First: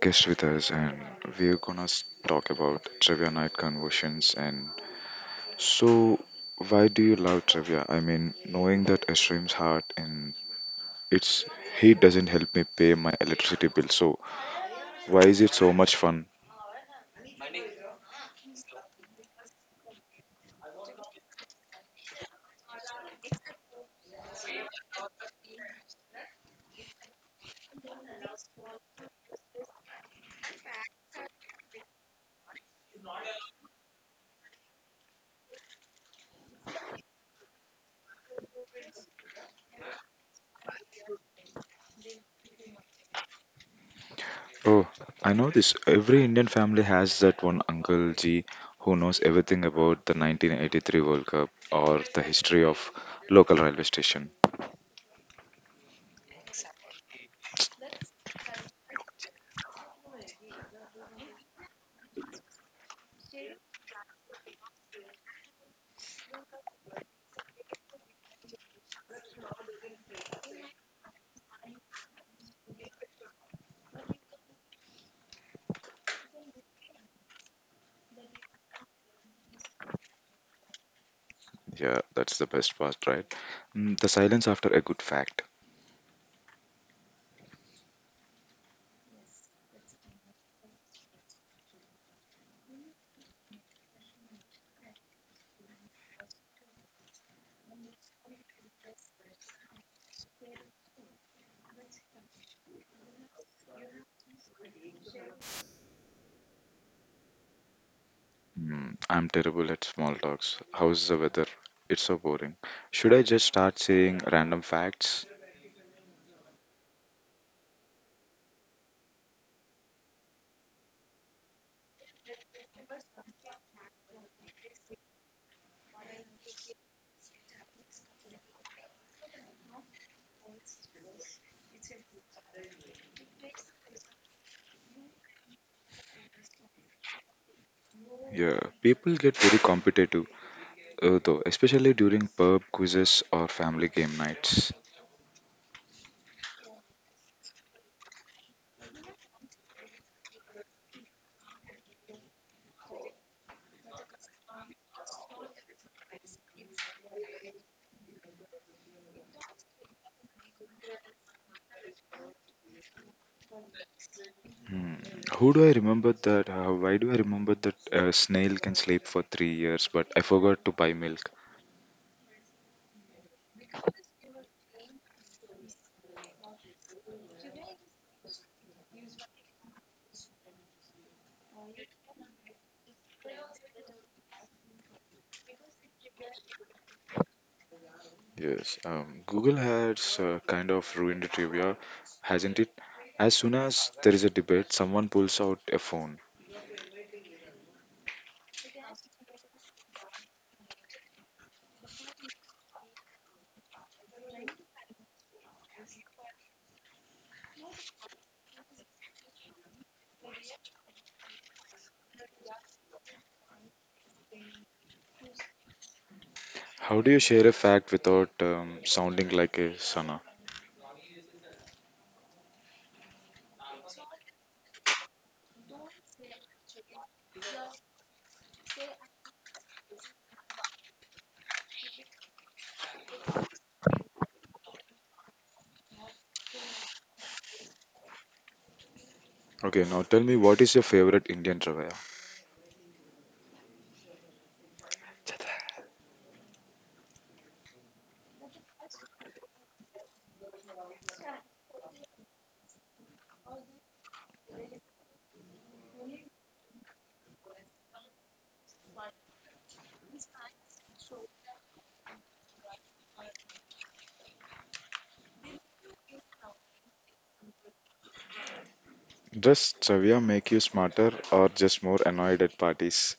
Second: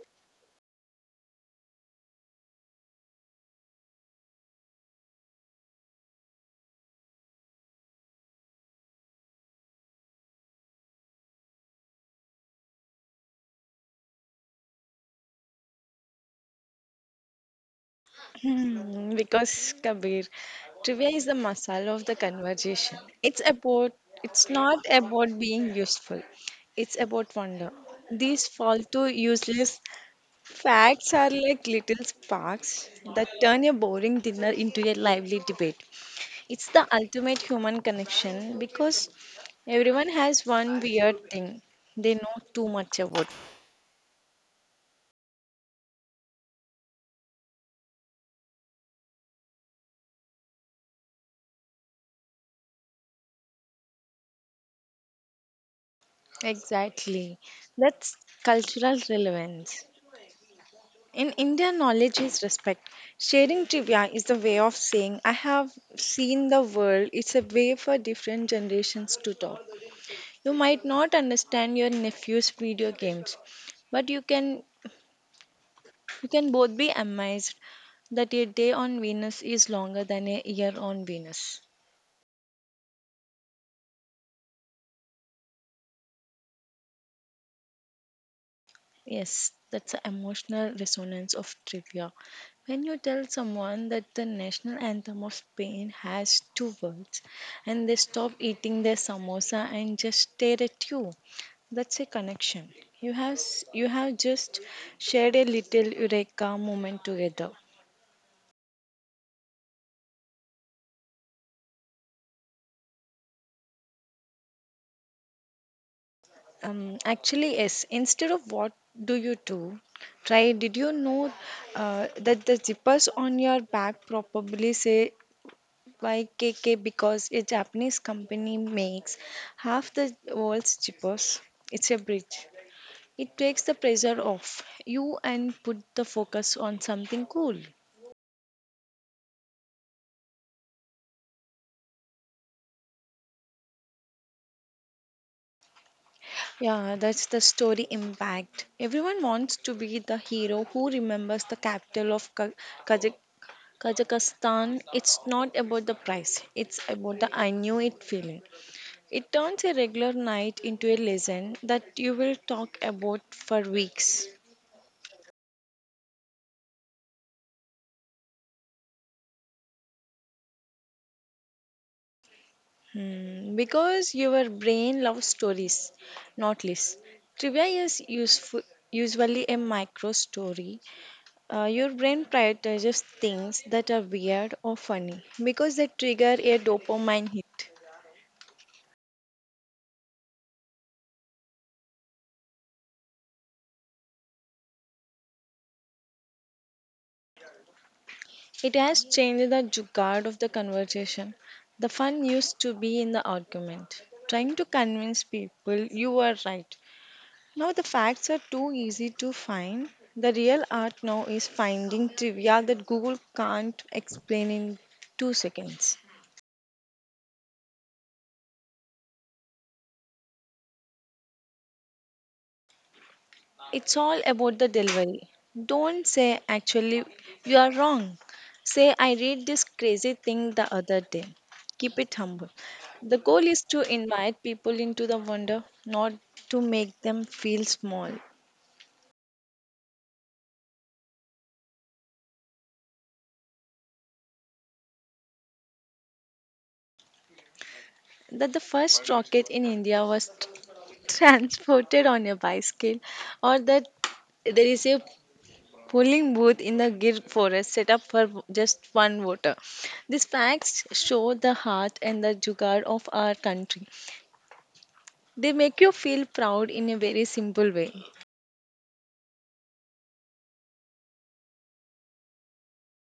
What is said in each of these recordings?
guest with us, and we're gonna talk about trivia night conversions. So, why do you love trivia? I mean, knowing that Ashrim's heart and its heat doesn't help me pay my electricity bill. So why is it so much fun? Because Kabir, trivia is the masala of the conversation. It's not about being useful. It's about wonder. These falto useless facts are like little sparks that turn a boring dinner into a lively debate. It's the ultimate human connection because everyone has one weird thing they know too much about. Oh, I know this. Every Indian family has that one uncle G who knows everything about the 1983 World Cup or the history of local railway station. Exactly. That's cultural relevance. In India, knowledge is respect. Sharing trivia is the way of saying, I have seen the world. It's a way for different generations to talk. You might not understand your nephew's video games, but you can both be amazed that a day on Venus is longer than a year on Venus. Yeah, that's the best part, right? Mm, the silence after a good fact. Yes, that's the emotional resonance of trivia. When you tell someone that the national anthem of Spain has two words and they stop eating their samosa and just stare at you, that's a connection. You have just shared a little eureka moment together. Mm, I'm terrible at small talks. How's the weather? It's so boring. Should I just start saying random facts? Actually, yes. Instead of what do you do? Try. Did you know that the zippers on your bag probably say YKK because a Japanese company makes half the world's chippers. It's a bridge. It takes the pressure off you and put the focus on something cool. Yeah, people get very competitive, though, especially during pub quizzes or family game nights. Yeah, that's the story impact. Everyone wants to be the hero who remembers the capital of Kazakh- Kazakhstan. It's not about the price, it's about the I knew it feeling. It turns a regular night into a lesson that you will talk about for weeks. Hmm. Who do I remember that? Why do I remember that a snail can sleep for 3 years, but I forgot to buy milk? Because your brain loves stories, not lists. Trivia is useful, usually a micro story. Your brain prioritizes things that are weird or funny because they trigger a dopamine hit. Yes, Google has kind of ruined trivia, hasn't it? As soon as there is a debate, someone pulls out a phone. It has changed the jugaad of the conversation. The fun used to be in the argument, trying to convince people you were right. Now the facts are too easy to find. The real art now is finding trivia that Google can't explain in 2 seconds. How do you share a fact without sounding like a sana? It's all about the delivery. Don't say, actually, you are wrong. Say, I read this crazy thing the other day. Keep it humble. The goal is to invite people into the wonder, not to make them feel small. Okay, now tell me, what is your favorite Indian trivia? That the first rocket in India was transported on a bicycle, or that there is a polling booth in the Gir forest set up for just one voter. These facts show the heart and the jugaad of our country. They make you feel proud in a very simple way. Does trivia make you smarter or just more annoyed at parties?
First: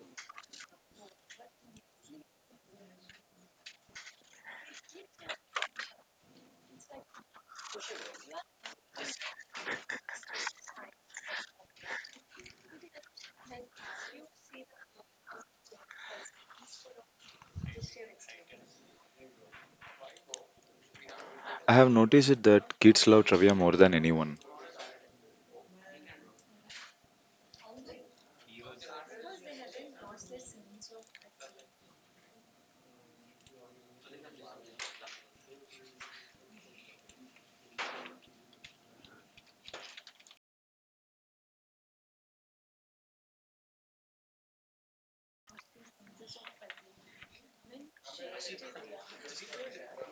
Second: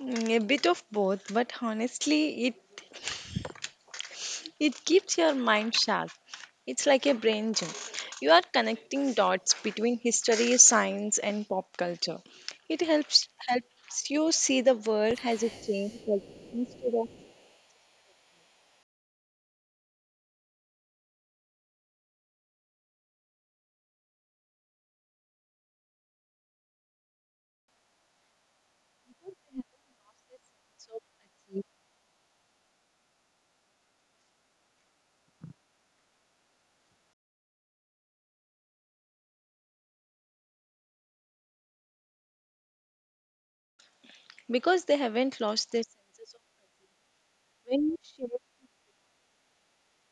Mm, a bit of both, but honestly, it keeps your mind sharp. It's like a brain gym. You are connecting dots between history, science, and pop culture. It helps you see the world has a changed like, instead of I have noticed it that kids love trivia more than anyone. because they haven't lost their sense. When you share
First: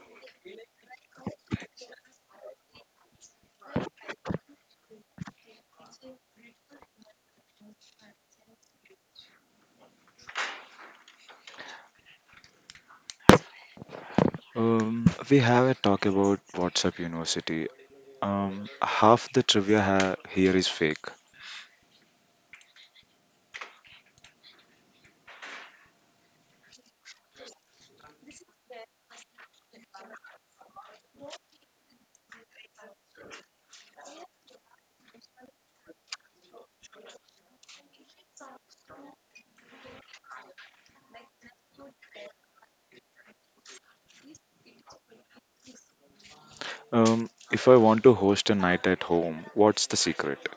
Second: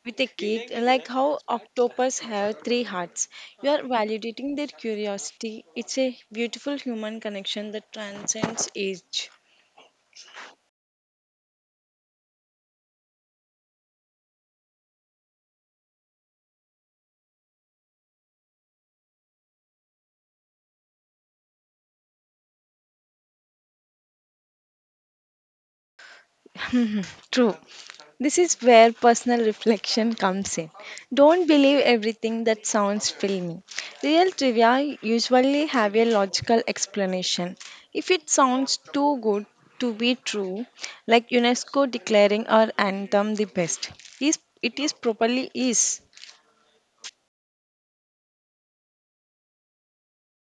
with a kid, like how octopus have three hearts, you are validating their curiosity. It's a beautiful human connection that transcends age. We have a talk about WhatsApp University. Half the trivia here is fake. True. This is where personal reflection comes in. Don't believe everything that sounds filmy. Real trivia usually have a logical explanation. If it sounds too good to be true, like UNESCO declaring our anthem the best, is it is properly is. If I want to host a night at home, what's the secret?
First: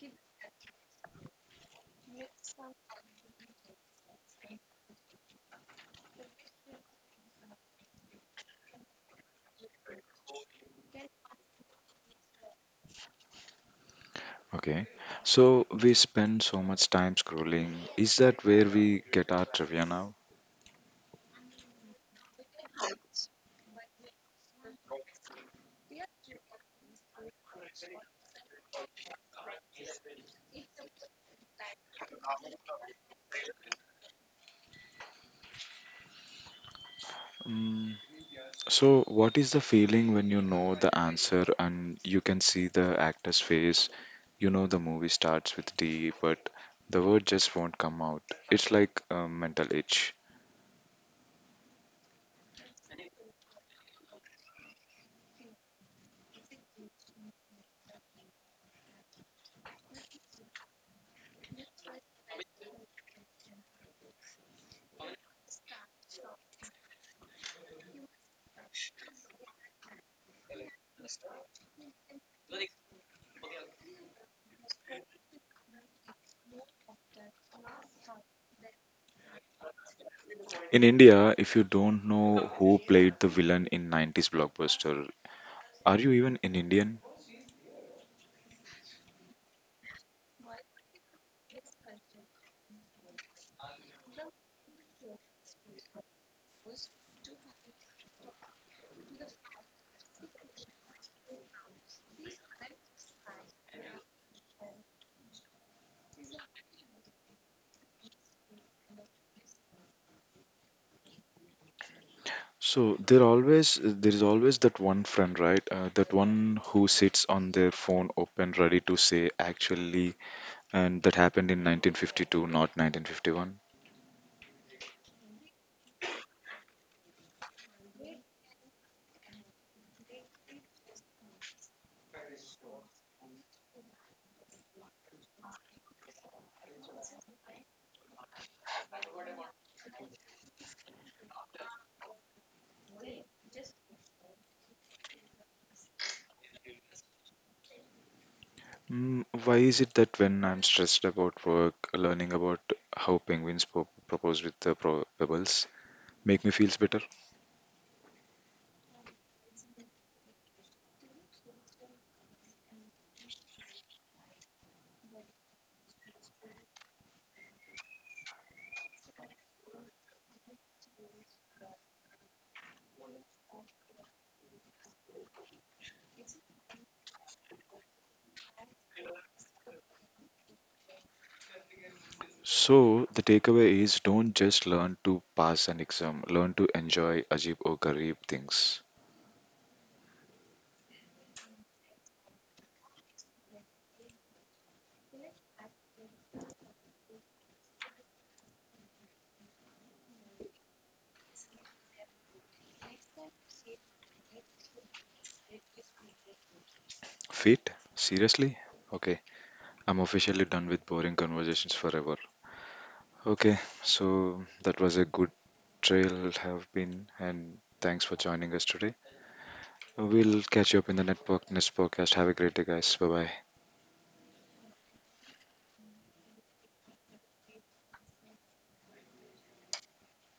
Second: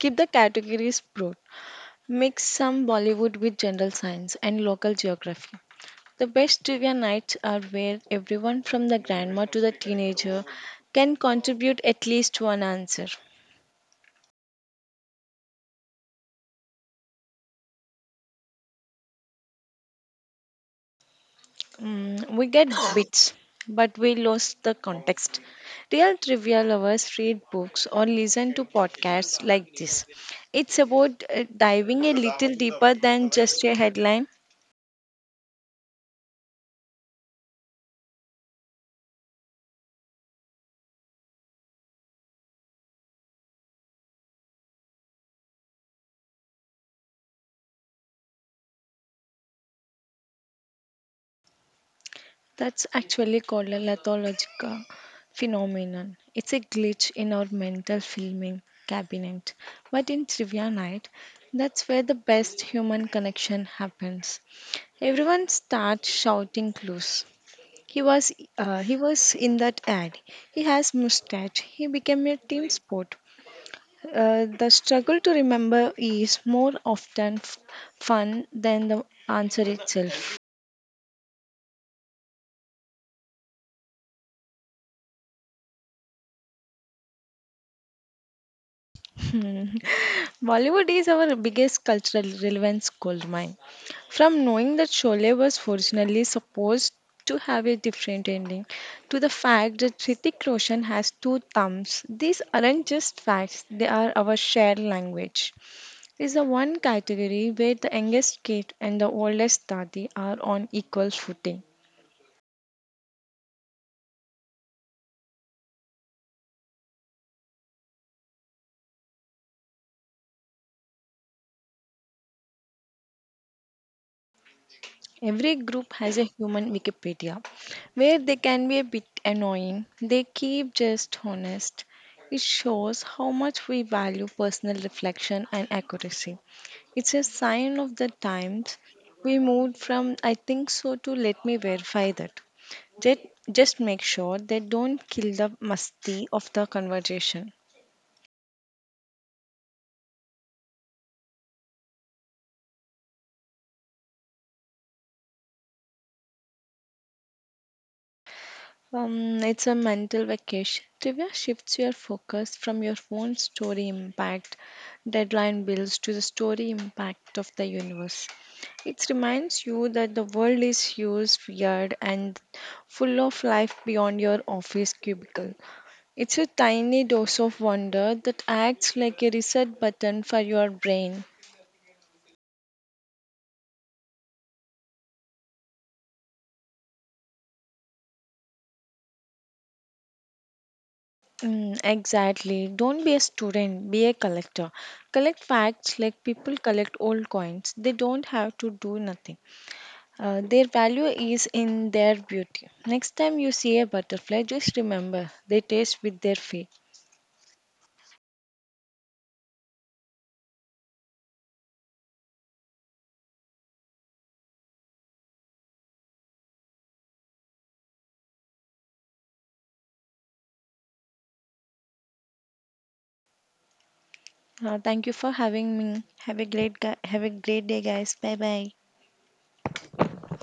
Keep the categories broad. Mix some Bollywood with general science and local geography. The best trivia nights are where everyone from the grandma to the teenager can contribute at least one answer. Okay, so we spend so much time scrolling. Is that where we get our trivia now? Mm, we get bits, but we lost the context. Real trivia lovers read books or listen to podcasts like this. It's about diving a little deeper than just a headline. Mm, so, what is the feeling when you know the answer and you can see the actor's face? You know, the movie starts with D, but the word just won't come out. It's like a mental itch. That's actually called a lithological phenomenon. It's a glitch in our mental filming cabinet. But in trivia night, that's where the best human connection happens. Everyone starts shouting clues. He was he was in that ad. He has mustache. He became a team sport. The struggle to remember is more often fun than the answer itself. In India, if you don't know who played the villain in 90s blockbuster, are you even an Indian? Hmm. Bollywood is our biggest cultural relevance goldmine. From knowing that Sholay was originally supposed to have a different ending to the fact that Hrithik Roshan has two thumbs, these aren't just facts, they are our shared language. It's the one category where the youngest kid and the oldest dadi are on equal footing. There is always that one friend, right? That one who sits on their phone open, ready to say actually, and that happened in 1952, not 1951. Every group has a human Wikipedia where they can be a bit annoying. They keep just honest. It shows how much we value personal reflection and accuracy. It's a sign of the times we moved from I think so to let me verify that. Just, just make sure they don't kill the musty of the conversation. Mm, why is it that when I'm stressed about work, learning about how penguins propose with the pebbles make me feels better? It's a mental vacation. Trivia shifts your focus from your own story impact, deadline bills, to the story impact of the universe. It reminds you that the world is huge, weird, and full of life beyond your office cubicle. It's a tiny dose of wonder that acts like a reset button for your brain. So the takeaway is, don't just learn to pass an exam, learn to enjoy ajib or garib things. Mm, exactly. Don't be a student, be a collector. Collect facts like people collect old coins. They don't have to do nothing. Their value is in their beauty. Next time you see a butterfly, just remember they taste with their feet. Fit? Seriously? Okay. I'm officially done with boring conversations forever. Okay, so that was a good trail have been, and thanks for joining us today. We'll catch you up in the network next podcast. Have a great day guys. Bye bye. Thank you for having me. Have a great day, guys. Bye bye.